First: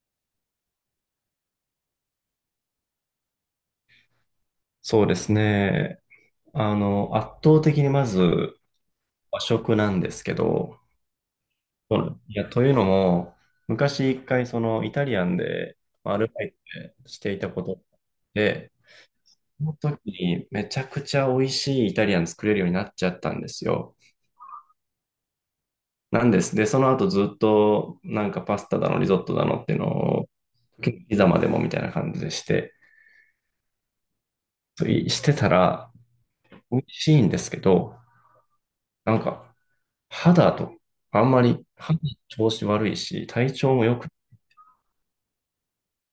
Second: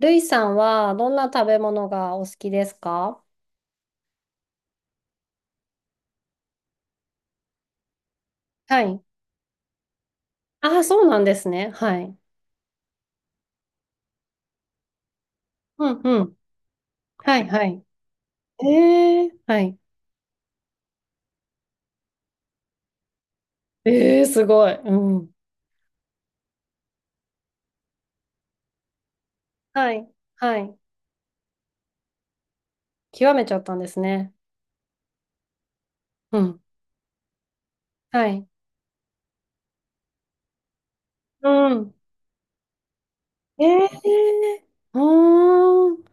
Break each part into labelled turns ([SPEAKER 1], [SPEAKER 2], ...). [SPEAKER 1] ルイさんはどんな食べ物がお好きですか？
[SPEAKER 2] そうですね。圧倒的にまず
[SPEAKER 1] はい。
[SPEAKER 2] 和食なんですけ
[SPEAKER 1] あ
[SPEAKER 2] ど、
[SPEAKER 1] あ、そうなんですね。
[SPEAKER 2] そ
[SPEAKER 1] は
[SPEAKER 2] うな
[SPEAKER 1] い。
[SPEAKER 2] んいや、というのも、昔一回そのイタリアンで
[SPEAKER 1] うん
[SPEAKER 2] まあア
[SPEAKER 1] う
[SPEAKER 2] ル
[SPEAKER 1] ん。
[SPEAKER 2] バイトして
[SPEAKER 1] は
[SPEAKER 2] い
[SPEAKER 1] い、
[SPEAKER 2] たこ
[SPEAKER 1] は
[SPEAKER 2] と
[SPEAKER 1] い。
[SPEAKER 2] で、
[SPEAKER 1] ええ、は
[SPEAKER 2] その
[SPEAKER 1] い。
[SPEAKER 2] 時にめちゃくちゃ美味しいイタリアン作れるようになっちゃったんですよ。
[SPEAKER 1] ええ、すごい。うん。
[SPEAKER 2] なんです。で、その後ずっとパスタだの、リゾットだのっていうの
[SPEAKER 1] はい、
[SPEAKER 2] を、
[SPEAKER 1] はい。
[SPEAKER 2] 時々ピザまでもみたいな感じでして、
[SPEAKER 1] 極めちゃったんですね。
[SPEAKER 2] そういしてたら
[SPEAKER 1] うん。
[SPEAKER 2] 美味しいんですけど、
[SPEAKER 1] はい。
[SPEAKER 2] なんか肌と、あんま
[SPEAKER 1] う
[SPEAKER 2] り
[SPEAKER 1] ん。
[SPEAKER 2] 肌の調子悪いし、体
[SPEAKER 1] え
[SPEAKER 2] 調も
[SPEAKER 1] え、
[SPEAKER 2] 良く
[SPEAKER 1] うーん。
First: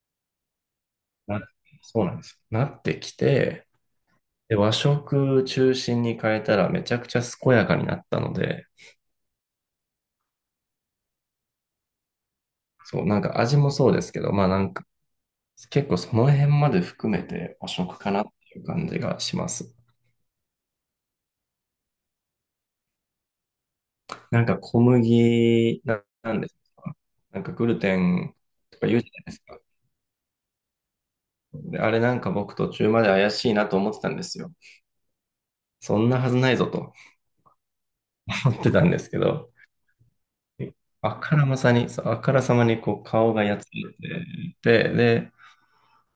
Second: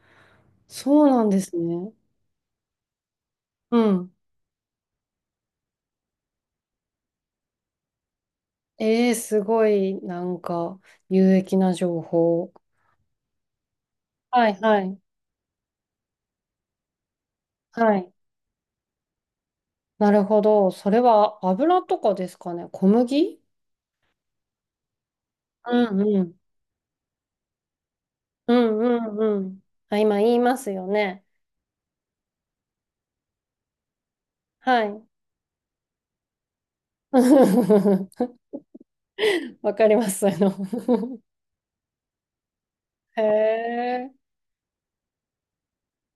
[SPEAKER 1] そうなん
[SPEAKER 2] な、
[SPEAKER 1] ですね。
[SPEAKER 2] そうなんですよ。なってきて、
[SPEAKER 1] うん。
[SPEAKER 2] で、和食中心に変えたらめちゃくちゃ健やかになったので、
[SPEAKER 1] ええ、すごい、なんか、有益な情報。
[SPEAKER 2] そう、味もそうですけど、
[SPEAKER 1] はい、はい。
[SPEAKER 2] 結構その辺まで含めて和
[SPEAKER 1] は
[SPEAKER 2] 食か
[SPEAKER 1] い。
[SPEAKER 2] なっていう感じがします。
[SPEAKER 1] なるほど。それは油とかですかね。小麦。
[SPEAKER 2] なんか小麦
[SPEAKER 1] うん
[SPEAKER 2] な、
[SPEAKER 1] うん。
[SPEAKER 2] なんですかグルテン
[SPEAKER 1] うん
[SPEAKER 2] とか言うじゃ
[SPEAKER 1] う
[SPEAKER 2] ないで
[SPEAKER 1] んう
[SPEAKER 2] すか。
[SPEAKER 1] ん。あ、今言いますよね。
[SPEAKER 2] で、あれ僕途中まで怪しいなと思ってたんですよ。
[SPEAKER 1] はい。
[SPEAKER 2] そんなはずないぞと 思ってたんですけど、
[SPEAKER 1] わかります。そういうの。
[SPEAKER 2] あからまさに、そうあからさまにこう
[SPEAKER 1] へ
[SPEAKER 2] 顔がやつれ
[SPEAKER 1] え。
[SPEAKER 2] てて、で、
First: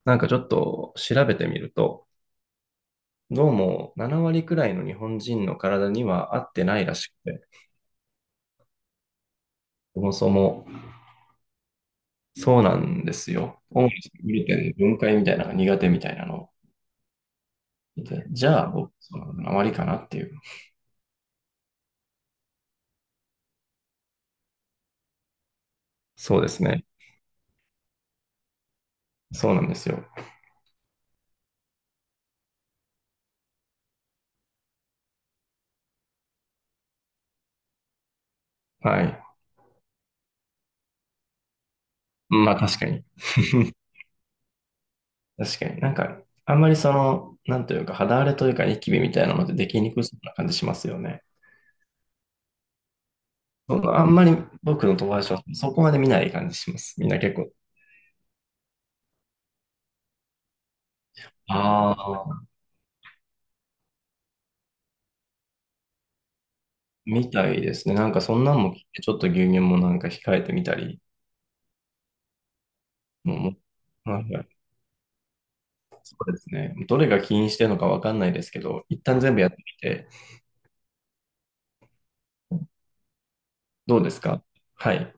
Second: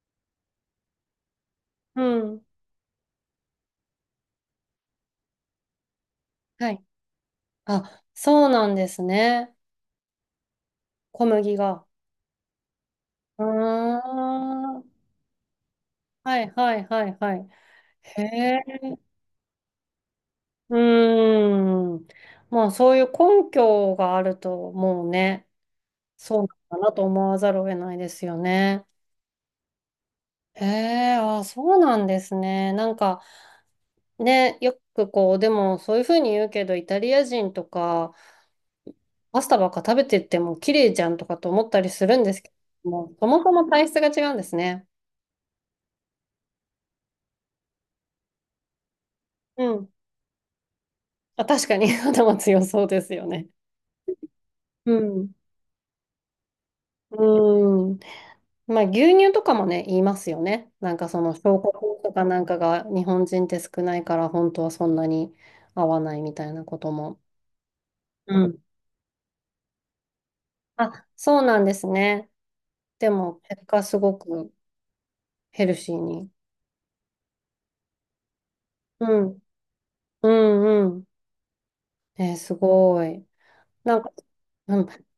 [SPEAKER 2] ちょっと調べてみる
[SPEAKER 1] う
[SPEAKER 2] と、
[SPEAKER 1] ん。
[SPEAKER 2] どうも7割くらいの日本人の体には合って
[SPEAKER 1] は
[SPEAKER 2] な
[SPEAKER 1] い。
[SPEAKER 2] いらしくて、
[SPEAKER 1] あ、そうなんですね。
[SPEAKER 2] そもそも
[SPEAKER 1] 小麦が。
[SPEAKER 2] そうなんです
[SPEAKER 1] う
[SPEAKER 2] よ。オムライス
[SPEAKER 1] ー
[SPEAKER 2] グルテンの
[SPEAKER 1] ん。
[SPEAKER 2] 分解みたいなのが苦手みたいな
[SPEAKER 1] は
[SPEAKER 2] の
[SPEAKER 1] い
[SPEAKER 2] を
[SPEAKER 1] はいはいはい。
[SPEAKER 2] 見
[SPEAKER 1] へ
[SPEAKER 2] て。じ
[SPEAKER 1] え。
[SPEAKER 2] ゃあ、僕、その7割かなっていう。
[SPEAKER 1] うーん。まあそういう根拠があるともうね、
[SPEAKER 2] そ
[SPEAKER 1] そ
[SPEAKER 2] う
[SPEAKER 1] うな
[SPEAKER 2] です
[SPEAKER 1] の
[SPEAKER 2] ね。
[SPEAKER 1] かなと思わざるを得ないですよね。
[SPEAKER 2] そうなんですよ。
[SPEAKER 1] へえ、あ、そうなんですね。なんか、ね、よくこう、でもそういうふうに言うけど、イタリア人とか、
[SPEAKER 2] はい。
[SPEAKER 1] パスタばっか食べてっても綺麗じゃんとかと思ったりするんですけ
[SPEAKER 2] まあ確か
[SPEAKER 1] ど
[SPEAKER 2] に。
[SPEAKER 1] も、そもそも 体質が違うんですね。
[SPEAKER 2] 確かに。あんまりその、なんというか、肌荒れというか、ニキビみたいなのって
[SPEAKER 1] う
[SPEAKER 2] でき
[SPEAKER 1] ん。
[SPEAKER 2] にくそうな感じしますよね。
[SPEAKER 1] あ、確かに。 頭強そうですよね。
[SPEAKER 2] あんまり僕
[SPEAKER 1] う
[SPEAKER 2] の友
[SPEAKER 1] ん。
[SPEAKER 2] 達はそこまで見ない感じします。みんな結構。
[SPEAKER 1] うん。まあ、牛乳とかもね、言いますよね。なんかその、消化法
[SPEAKER 2] あ
[SPEAKER 1] とかなん
[SPEAKER 2] あ、
[SPEAKER 1] かが日本人って少ないから、本当はそんなに合わないみたいなことも。
[SPEAKER 2] みたいですね。なんかそん
[SPEAKER 1] う
[SPEAKER 2] な
[SPEAKER 1] ん。
[SPEAKER 2] んも聞いて、ちょっと牛乳も控えてみたり、
[SPEAKER 1] あ、そうなんですね。で
[SPEAKER 2] も
[SPEAKER 1] も、
[SPEAKER 2] う、も
[SPEAKER 1] 結果す
[SPEAKER 2] う
[SPEAKER 1] ご
[SPEAKER 2] はいはい
[SPEAKER 1] くヘルシー
[SPEAKER 2] そ
[SPEAKER 1] に。
[SPEAKER 2] うですね。どれが起因してるのかわかんないですけど、一
[SPEAKER 1] う
[SPEAKER 2] 旦全
[SPEAKER 1] ん。
[SPEAKER 2] 部やってみて、
[SPEAKER 1] うんうん。え、すごい。な
[SPEAKER 2] ど
[SPEAKER 1] ん
[SPEAKER 2] う
[SPEAKER 1] か、
[SPEAKER 2] ですか？
[SPEAKER 1] うん、う
[SPEAKER 2] はい。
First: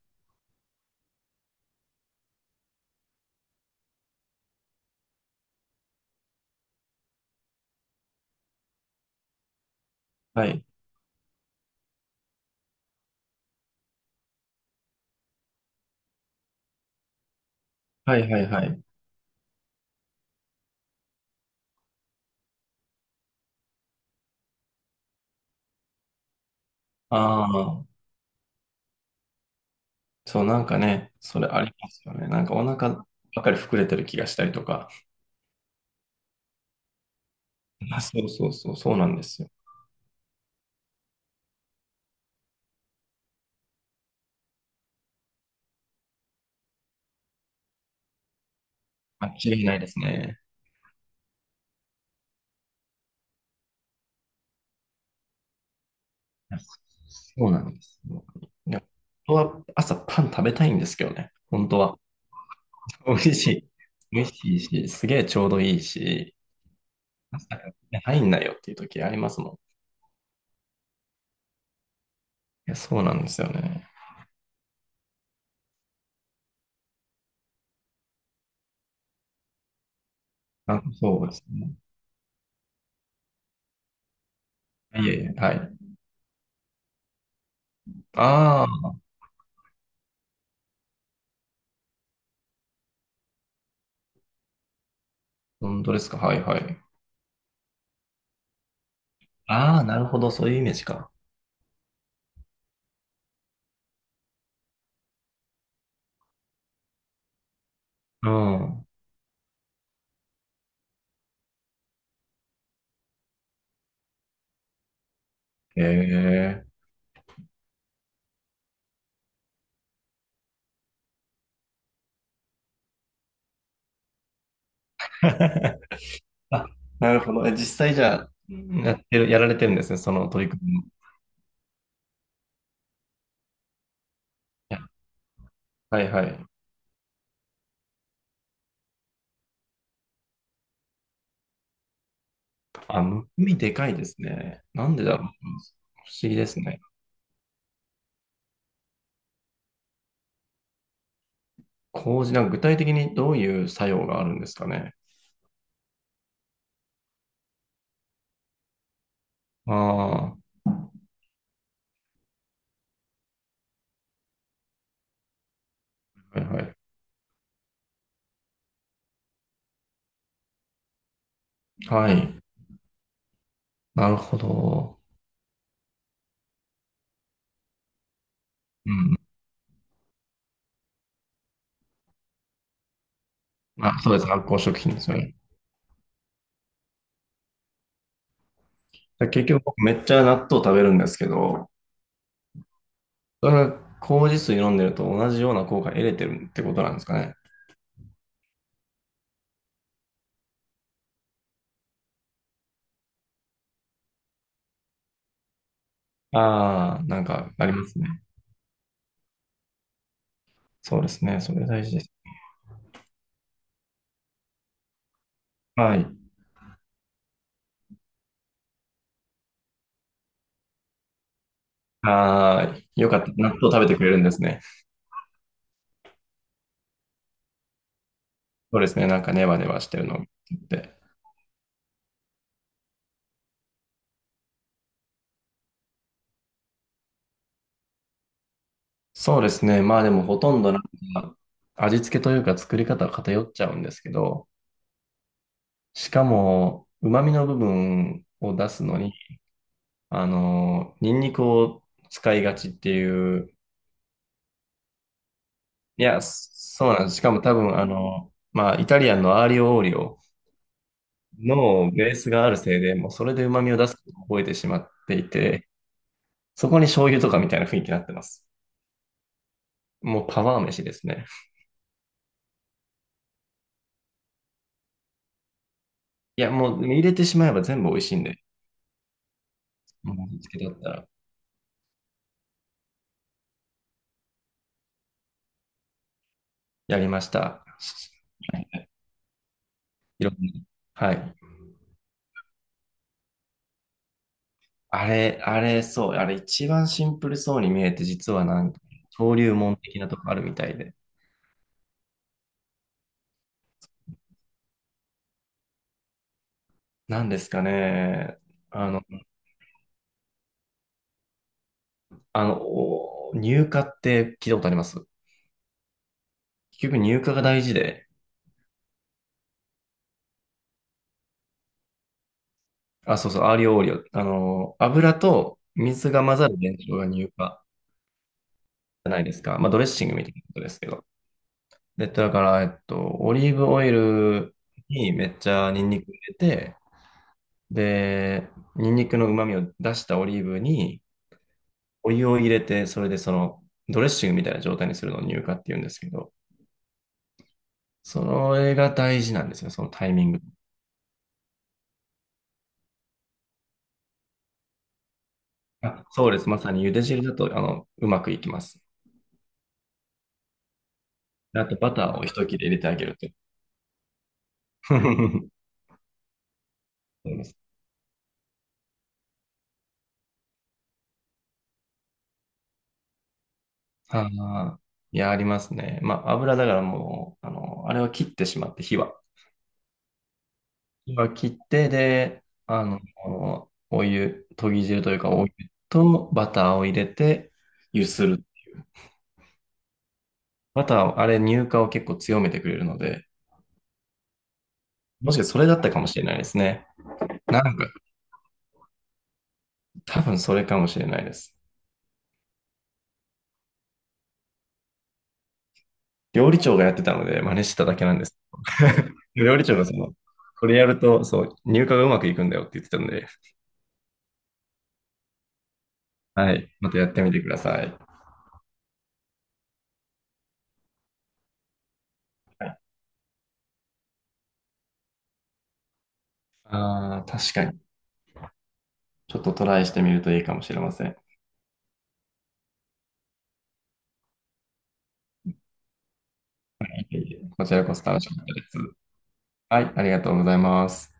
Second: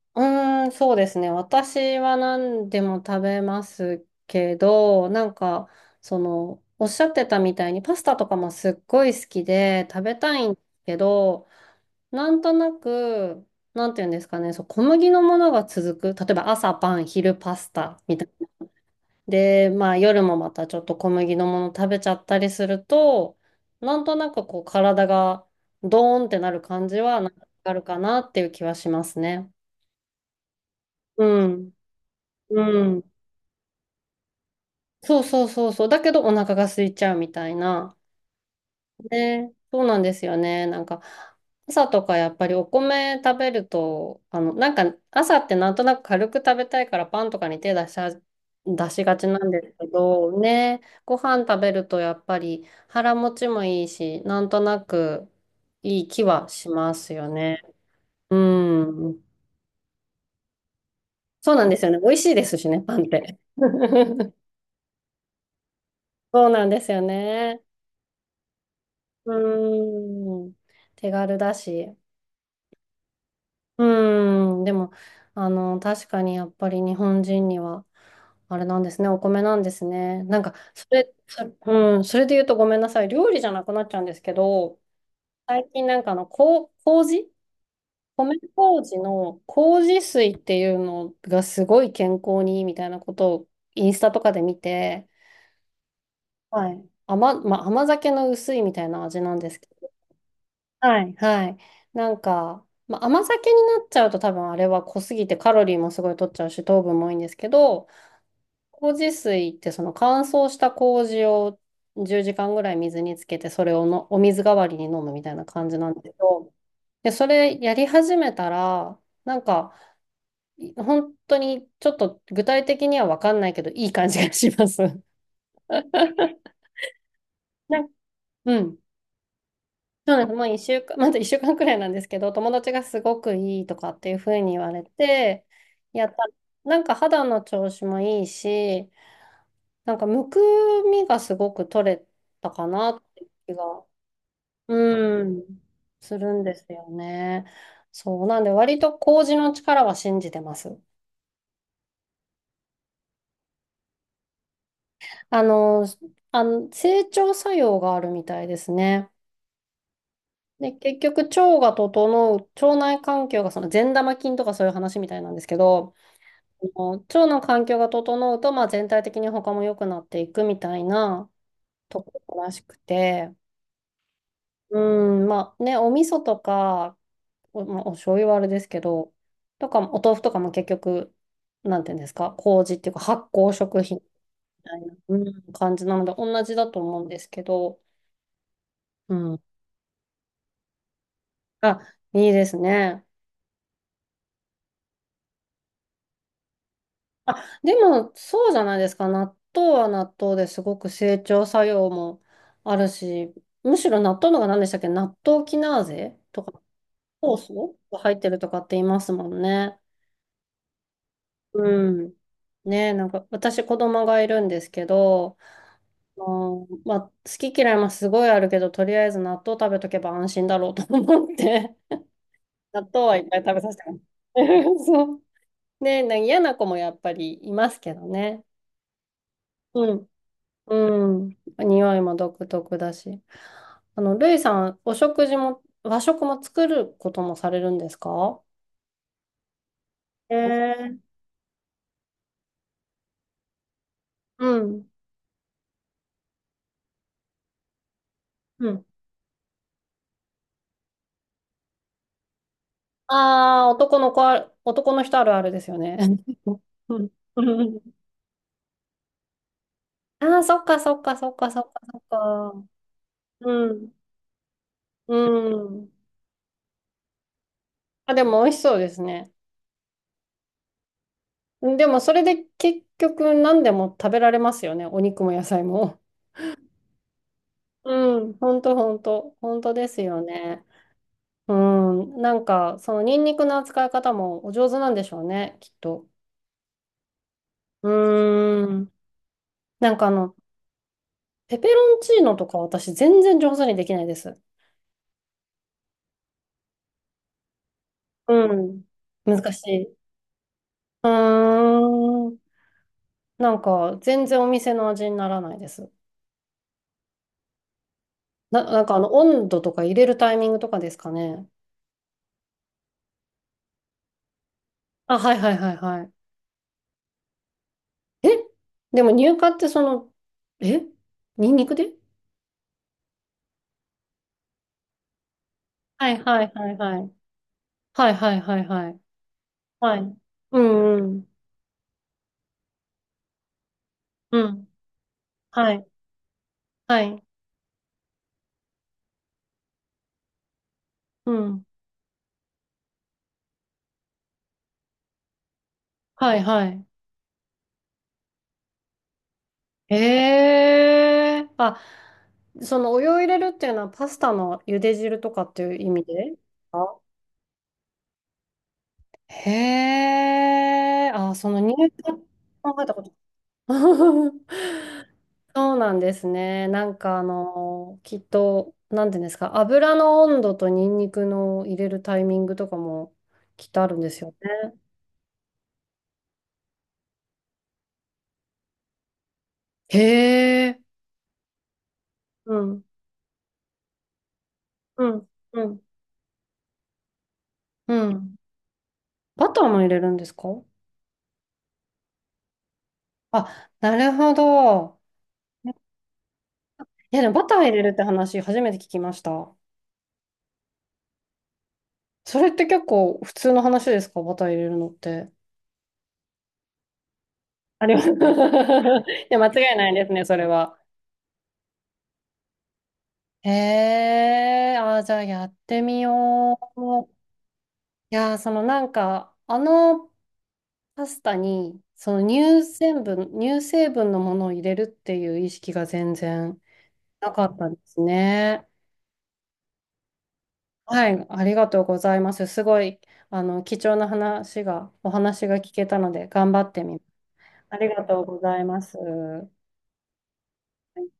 [SPEAKER 1] ーん、そうですね。私は何でも食べますけど、なんか、その、おっしゃってたみたいにパスタとかもすっごい好きで食べた
[SPEAKER 2] は
[SPEAKER 1] いんで
[SPEAKER 2] い。
[SPEAKER 1] すけど、なんとなく、なんていうんですかね、そう、小麦のものが続く。例えば朝パン、昼パスタみ
[SPEAKER 2] は
[SPEAKER 1] たい
[SPEAKER 2] い、はい、
[SPEAKER 1] な。
[SPEAKER 2] はい。
[SPEAKER 1] で、まあ夜もまたちょっと小麦のもの食べちゃったりすると、なんとなくこう体がドーンってなる感じはなんか
[SPEAKER 2] あ
[SPEAKER 1] ある
[SPEAKER 2] あ、
[SPEAKER 1] かなっていう気はしますね。
[SPEAKER 2] そう、ね、
[SPEAKER 1] う
[SPEAKER 2] それあ
[SPEAKER 1] ん。
[SPEAKER 2] りますよね。なんか
[SPEAKER 1] う
[SPEAKER 2] お腹ば
[SPEAKER 1] ん。
[SPEAKER 2] っかり膨れてる気がしたりとか。
[SPEAKER 1] そうそうそうそう。だけどお腹が空いちゃうみたいな。
[SPEAKER 2] そうなんですよ。
[SPEAKER 1] ね、そうなんですよね。なんか、朝とかやっぱりお米食べると、なんか朝ってなんとなく軽く食べたいからパンとかに手出しちゃ出しがち
[SPEAKER 2] 間
[SPEAKER 1] なん
[SPEAKER 2] 違い
[SPEAKER 1] で
[SPEAKER 2] な
[SPEAKER 1] す
[SPEAKER 2] い
[SPEAKER 1] け
[SPEAKER 2] ですね。
[SPEAKER 1] ど、ね、ご飯食べるとやっぱり腹持ちもいいし、なんとなくいい気はしますよ
[SPEAKER 2] そうな
[SPEAKER 1] ね。
[SPEAKER 2] んです。も
[SPEAKER 1] う
[SPEAKER 2] ういや
[SPEAKER 1] ん。
[SPEAKER 2] 本当は朝パン食べたいんですけどね。
[SPEAKER 1] そうなん
[SPEAKER 2] 本
[SPEAKER 1] で
[SPEAKER 2] 当
[SPEAKER 1] すよ
[SPEAKER 2] は。
[SPEAKER 1] ね。美味しいですしね、パンっ
[SPEAKER 2] 美味
[SPEAKER 1] て。
[SPEAKER 2] しい。美味 しいし、すげえちょうどいいし、
[SPEAKER 1] そうなんですよ
[SPEAKER 2] 朝か
[SPEAKER 1] ね。
[SPEAKER 2] らね入んないよっていう時ありますもん。い
[SPEAKER 1] うん。手軽だし。
[SPEAKER 2] や、そうなんですよ
[SPEAKER 1] う
[SPEAKER 2] ね。
[SPEAKER 1] ーん、でも、確かにやっぱり日本人には、あれなんですね、お米なんですね。なんか、
[SPEAKER 2] あ、
[SPEAKER 1] それ、
[SPEAKER 2] そうです
[SPEAKER 1] そ、
[SPEAKER 2] ね。
[SPEAKER 1] うん、それで言うとごめんなさい、料理じゃなくなっちゃうんですけど、
[SPEAKER 2] いえいえ、は
[SPEAKER 1] 最
[SPEAKER 2] い。
[SPEAKER 1] 近なんか麹米
[SPEAKER 2] ああ、
[SPEAKER 1] 麹の麹水っていうのがすごい健康にいいみたいなことをインスタとかで見て、
[SPEAKER 2] 本当ですか。はいは
[SPEAKER 1] は
[SPEAKER 2] い。
[SPEAKER 1] い。まあ、甘酒の薄いみたいな味なんですけ
[SPEAKER 2] ああ、
[SPEAKER 1] ど、
[SPEAKER 2] なるほど。そういうイメージ
[SPEAKER 1] は
[SPEAKER 2] か。
[SPEAKER 1] いはい。なんか、まあ、甘酒になっちゃうと多分あれは濃すぎてカロリーもすごい取っちゃうし糖分も多いんですけど、
[SPEAKER 2] うん。
[SPEAKER 1] 麹水ってその乾燥した麹を10時間ぐらい水につけてそれをのお水代わりに飲むみたいな感じ
[SPEAKER 2] へ
[SPEAKER 1] なんですけど、
[SPEAKER 2] え。
[SPEAKER 1] で、それやり始めたら、なんか本当にちょっと具体的には分かんないけどいい感じがします。
[SPEAKER 2] あ、なるほど。え実
[SPEAKER 1] なん
[SPEAKER 2] 際じゃあ、
[SPEAKER 1] うん。
[SPEAKER 2] やられてるんですね。そ
[SPEAKER 1] そうなん
[SPEAKER 2] の
[SPEAKER 1] です。も
[SPEAKER 2] 取
[SPEAKER 1] う
[SPEAKER 2] り
[SPEAKER 1] 一
[SPEAKER 2] 組み
[SPEAKER 1] 週
[SPEAKER 2] も。
[SPEAKER 1] 間、まだ一週間くらいなんですけど、友達がすごくいいとかっていうふうに言わ
[SPEAKER 2] や
[SPEAKER 1] れて、
[SPEAKER 2] は
[SPEAKER 1] やっ
[SPEAKER 2] い
[SPEAKER 1] た。
[SPEAKER 2] はい。
[SPEAKER 1] なんか肌の調子もいいし、なんかむくみがすごく取れたかなっ
[SPEAKER 2] あ、む
[SPEAKER 1] て
[SPEAKER 2] く
[SPEAKER 1] 気
[SPEAKER 2] みで
[SPEAKER 1] が、
[SPEAKER 2] かいですね。なんでだ
[SPEAKER 1] う
[SPEAKER 2] ろう。不
[SPEAKER 1] ん、す
[SPEAKER 2] 思
[SPEAKER 1] る
[SPEAKER 2] 議
[SPEAKER 1] ん
[SPEAKER 2] で
[SPEAKER 1] で
[SPEAKER 2] す
[SPEAKER 1] す
[SPEAKER 2] ね。
[SPEAKER 1] よね。そう。なんで割と麹の力は信じてます。
[SPEAKER 2] 麹、具体的にどういう作用があるんですかね？
[SPEAKER 1] あの、整腸作用があるみたいですね。
[SPEAKER 2] ああ、は
[SPEAKER 1] で、結局腸が整う、腸内環境がその善玉菌とかそういう話みたいなんですけど、
[SPEAKER 2] いはい。
[SPEAKER 1] 腸の環境が整うと、まあ、全体的に他も良くなっていくみたいなと
[SPEAKER 2] は
[SPEAKER 1] こ
[SPEAKER 2] い。
[SPEAKER 1] ろらしくて、
[SPEAKER 2] なるほ
[SPEAKER 1] う
[SPEAKER 2] ど。
[SPEAKER 1] ん、まあね、お味噌とか、まあ、お醤油はあれですけ
[SPEAKER 2] う
[SPEAKER 1] ど、
[SPEAKER 2] ん。
[SPEAKER 1] とか、お豆腐とかも結局、なんていうんですか、麹っていうか発酵食品
[SPEAKER 2] あ、
[SPEAKER 1] み
[SPEAKER 2] そうです。発酵食
[SPEAKER 1] たいな、
[SPEAKER 2] 品ですよ
[SPEAKER 1] う
[SPEAKER 2] ね。
[SPEAKER 1] ん、感じなので、同じだと思うんですけど、う
[SPEAKER 2] で
[SPEAKER 1] ん。
[SPEAKER 2] 結局僕めっちゃ納豆食べるんですけど、
[SPEAKER 1] あ、いいですね。
[SPEAKER 2] それは麹水飲んでると同じような効果得れてるってことなんですかね？
[SPEAKER 1] あ、でも、そうじゃないですか。納豆は納豆ですごく整腸作用もあるし、むしろ納豆のが何でしたっけ、納豆キナーゼとか、
[SPEAKER 2] ああ、なん
[SPEAKER 1] 酵
[SPEAKER 2] かあり
[SPEAKER 1] 素
[SPEAKER 2] ます
[SPEAKER 1] が入っ
[SPEAKER 2] ね。
[SPEAKER 1] てるとかって言いますもんね。
[SPEAKER 2] そうですね。それ大
[SPEAKER 1] う
[SPEAKER 2] 事です。
[SPEAKER 1] ん。ねえ、なんか、私子供がいるんですけど、
[SPEAKER 2] はい。
[SPEAKER 1] まあ、好き嫌いもすごいあるけど、とりあえず納豆食べとけば安心だろうと思って、
[SPEAKER 2] ああ、
[SPEAKER 1] 納豆
[SPEAKER 2] よ
[SPEAKER 1] は
[SPEAKER 2] か
[SPEAKER 1] い
[SPEAKER 2] った。
[SPEAKER 1] っぱい
[SPEAKER 2] 納
[SPEAKER 1] 食
[SPEAKER 2] 豆
[SPEAKER 1] べさせ
[SPEAKER 2] 食
[SPEAKER 1] て
[SPEAKER 2] べて
[SPEAKER 1] ま
[SPEAKER 2] くれるんですね。
[SPEAKER 1] す。そう。ねえ、なんか嫌な子もやっぱりいますけどね。
[SPEAKER 2] そうですね。なんかネバネバし
[SPEAKER 1] う
[SPEAKER 2] てる
[SPEAKER 1] ん
[SPEAKER 2] のを見て。
[SPEAKER 1] うん。匂いも独特だし。ルイさん、お食事も、和食も作ることもされるんですか？
[SPEAKER 2] そうですね。まあでも
[SPEAKER 1] え
[SPEAKER 2] ほとんど
[SPEAKER 1] ー、
[SPEAKER 2] か味付けというか作り方は偏っちゃうんですけ
[SPEAKER 1] う
[SPEAKER 2] ど、
[SPEAKER 1] ん。
[SPEAKER 2] しかも旨味の部分を出
[SPEAKER 1] う
[SPEAKER 2] す
[SPEAKER 1] ん。
[SPEAKER 2] のに、ニンニクを使いがちっていう、
[SPEAKER 1] ああ、男の人あるあるですよね。
[SPEAKER 2] いや、そう
[SPEAKER 1] う
[SPEAKER 2] なん
[SPEAKER 1] ん
[SPEAKER 2] です。しかも多
[SPEAKER 1] う
[SPEAKER 2] 分
[SPEAKER 1] ん、
[SPEAKER 2] まあイタリアンのアーリオオーリオ
[SPEAKER 1] ああー、そっかそっかそっかそっか
[SPEAKER 2] の
[SPEAKER 1] そっ
[SPEAKER 2] ベースがある
[SPEAKER 1] か。
[SPEAKER 2] せいで、もうそれで旨味
[SPEAKER 1] う
[SPEAKER 2] を出
[SPEAKER 1] ん。
[SPEAKER 2] すことを覚えてしまっ
[SPEAKER 1] う
[SPEAKER 2] ていて、
[SPEAKER 1] ん。
[SPEAKER 2] そこに醤油とかみたいな雰囲気になっ
[SPEAKER 1] あ、
[SPEAKER 2] て
[SPEAKER 1] で
[SPEAKER 2] ま
[SPEAKER 1] も
[SPEAKER 2] す。
[SPEAKER 1] 美味しそうですね。
[SPEAKER 2] もうパワー飯ですね。
[SPEAKER 1] でもそれで結局何でも食べられますよね。お肉も野菜も。
[SPEAKER 2] いや、もう入れてしまえば全部美味しい
[SPEAKER 1] う
[SPEAKER 2] ん
[SPEAKER 1] ん。
[SPEAKER 2] で、
[SPEAKER 1] ほんとほんと。ほんとです
[SPEAKER 2] も
[SPEAKER 1] よ
[SPEAKER 2] う味付け
[SPEAKER 1] ね。
[SPEAKER 2] だったら。
[SPEAKER 1] うん、なんか、そのニンニクの扱い方もお上手なんでしょうね、きっと。
[SPEAKER 2] やりました。
[SPEAKER 1] うーん。なんか
[SPEAKER 2] いろんな。はい。
[SPEAKER 1] ペペロンチーノとか私全然上手にできないです。
[SPEAKER 2] あれ、あれ、そう。あれ一番シンプルそうに見えて、実は
[SPEAKER 1] う
[SPEAKER 2] なんか、
[SPEAKER 1] ん。
[SPEAKER 2] 登
[SPEAKER 1] 難
[SPEAKER 2] 竜
[SPEAKER 1] し
[SPEAKER 2] 門
[SPEAKER 1] い。う
[SPEAKER 2] 的なとこあるみたいで。
[SPEAKER 1] ーん。なんか、全然お店の味にならないです。
[SPEAKER 2] なんですかね。
[SPEAKER 1] な、なん
[SPEAKER 2] あ
[SPEAKER 1] か
[SPEAKER 2] の、
[SPEAKER 1] 温度とか入れるタイミングとかですかね。
[SPEAKER 2] あの、お入荷って聞いたことあります？
[SPEAKER 1] あ、はいはいはいはい。
[SPEAKER 2] 結局入荷が大事で、
[SPEAKER 1] えでも乳化ってその、えニンニクで、
[SPEAKER 2] あ、そうそう、アーリオオーリオ。あの、油と
[SPEAKER 1] は
[SPEAKER 2] 水
[SPEAKER 1] い
[SPEAKER 2] が混
[SPEAKER 1] は
[SPEAKER 2] ざ
[SPEAKER 1] い
[SPEAKER 2] る
[SPEAKER 1] はい
[SPEAKER 2] 現象
[SPEAKER 1] は
[SPEAKER 2] が
[SPEAKER 1] い。
[SPEAKER 2] 入荷じ
[SPEAKER 1] はいはいはいはい。
[SPEAKER 2] ゃないですか。まあ、ドレッ
[SPEAKER 1] は
[SPEAKER 2] シング
[SPEAKER 1] い。
[SPEAKER 2] みたいなこ
[SPEAKER 1] う
[SPEAKER 2] とですけ
[SPEAKER 1] ん
[SPEAKER 2] ど。
[SPEAKER 1] うん。
[SPEAKER 2] で、だから、オリーブオイ
[SPEAKER 1] う
[SPEAKER 2] ル
[SPEAKER 1] ん、
[SPEAKER 2] にめっちゃ
[SPEAKER 1] は
[SPEAKER 2] ニ
[SPEAKER 1] い、
[SPEAKER 2] ンニク入れて、
[SPEAKER 1] はい、
[SPEAKER 2] で、ニンニクの旨味を出したオリーブに
[SPEAKER 1] うん、
[SPEAKER 2] お湯を入れて、それでそのドレッシングみたいな状態にするのを乳化って言うんですけど、
[SPEAKER 1] はい、はい。
[SPEAKER 2] それが大事なんですよ、そのタイミング。
[SPEAKER 1] へえ、あ、そのお湯を入れるっていうのはパスタの茹で汁とかっていう意
[SPEAKER 2] あ、
[SPEAKER 1] 味
[SPEAKER 2] そう
[SPEAKER 1] で？
[SPEAKER 2] です。まさに茹で汁だと、あの、うまくいきます。
[SPEAKER 1] へえ、あ、その
[SPEAKER 2] あ
[SPEAKER 1] 入
[SPEAKER 2] とバター
[SPEAKER 1] 管
[SPEAKER 2] を一切れ入れ
[SPEAKER 1] 考え
[SPEAKER 2] て
[SPEAKER 1] た
[SPEAKER 2] あ
[SPEAKER 1] こ
[SPEAKER 2] げ
[SPEAKER 1] と。
[SPEAKER 2] ると。そ う
[SPEAKER 1] そうなんですね。なんか
[SPEAKER 2] です。
[SPEAKER 1] きっと、なんていうんですか、油の温度とニンニクの入れるタイミングとかもきっとあるんです
[SPEAKER 2] あ
[SPEAKER 1] よね。
[SPEAKER 2] あ、いや、ありますね。まあ、油だからもう、あの、あれは切ってしまって、火は。
[SPEAKER 1] へえ、
[SPEAKER 2] 今切って、で、
[SPEAKER 1] うん、
[SPEAKER 2] あの、とぎ汁
[SPEAKER 1] う
[SPEAKER 2] という
[SPEAKER 1] ん、
[SPEAKER 2] か、お湯
[SPEAKER 1] うん、
[SPEAKER 2] とバターを入れて、
[SPEAKER 1] う
[SPEAKER 2] 揺す
[SPEAKER 1] ん。
[SPEAKER 2] る。
[SPEAKER 1] バターも入れるんですか？
[SPEAKER 2] バターを、あれ、乳化を結構強めてくれるので、
[SPEAKER 1] あ、なるほど。
[SPEAKER 2] もしかしてそれだったかもしれないですね。
[SPEAKER 1] いや、でもバター
[SPEAKER 2] な
[SPEAKER 1] 入
[SPEAKER 2] ん
[SPEAKER 1] れ
[SPEAKER 2] か、
[SPEAKER 1] るって話、初めて聞きました。
[SPEAKER 2] 多分それかもしれないです。
[SPEAKER 1] それって結構普通の話ですか？バター入れるのって。
[SPEAKER 2] 料理長がやってたので、真似して
[SPEAKER 1] あ
[SPEAKER 2] た
[SPEAKER 1] り
[SPEAKER 2] だ
[SPEAKER 1] ま
[SPEAKER 2] け
[SPEAKER 1] す。い
[SPEAKER 2] なんです。
[SPEAKER 1] や、間違
[SPEAKER 2] 料理
[SPEAKER 1] い
[SPEAKER 2] 長が
[SPEAKER 1] ない
[SPEAKER 2] そ
[SPEAKER 1] で
[SPEAKER 2] の、
[SPEAKER 1] すね、それ
[SPEAKER 2] こ
[SPEAKER 1] は。
[SPEAKER 2] れやると、そう、乳化がうまくいくんだよって言ってたんで、
[SPEAKER 1] へえ、あー、じゃあやってみ
[SPEAKER 2] は
[SPEAKER 1] よ
[SPEAKER 2] い、またやって
[SPEAKER 1] う。
[SPEAKER 2] みてください。
[SPEAKER 1] いやー、そのなんか、パスタに、その乳成分のものを入れるっていう意識が全然
[SPEAKER 2] ああ、
[SPEAKER 1] なか
[SPEAKER 2] 確
[SPEAKER 1] っ
[SPEAKER 2] か
[SPEAKER 1] たで
[SPEAKER 2] に。
[SPEAKER 1] すね。
[SPEAKER 2] ちょっとトライしてみるといいかもしれませ
[SPEAKER 1] は
[SPEAKER 2] ん。
[SPEAKER 1] い、ありがとうございます。すごい、あの、貴重な話が、お話が聞けたので、頑張ってみます。
[SPEAKER 2] こち
[SPEAKER 1] あ
[SPEAKER 2] ら
[SPEAKER 1] り
[SPEAKER 2] こそ
[SPEAKER 1] が
[SPEAKER 2] 楽
[SPEAKER 1] とう
[SPEAKER 2] しかっ
[SPEAKER 1] ご
[SPEAKER 2] た
[SPEAKER 1] ざ
[SPEAKER 2] で
[SPEAKER 1] い
[SPEAKER 2] す。
[SPEAKER 1] ます。
[SPEAKER 2] はい、ありがとうございます。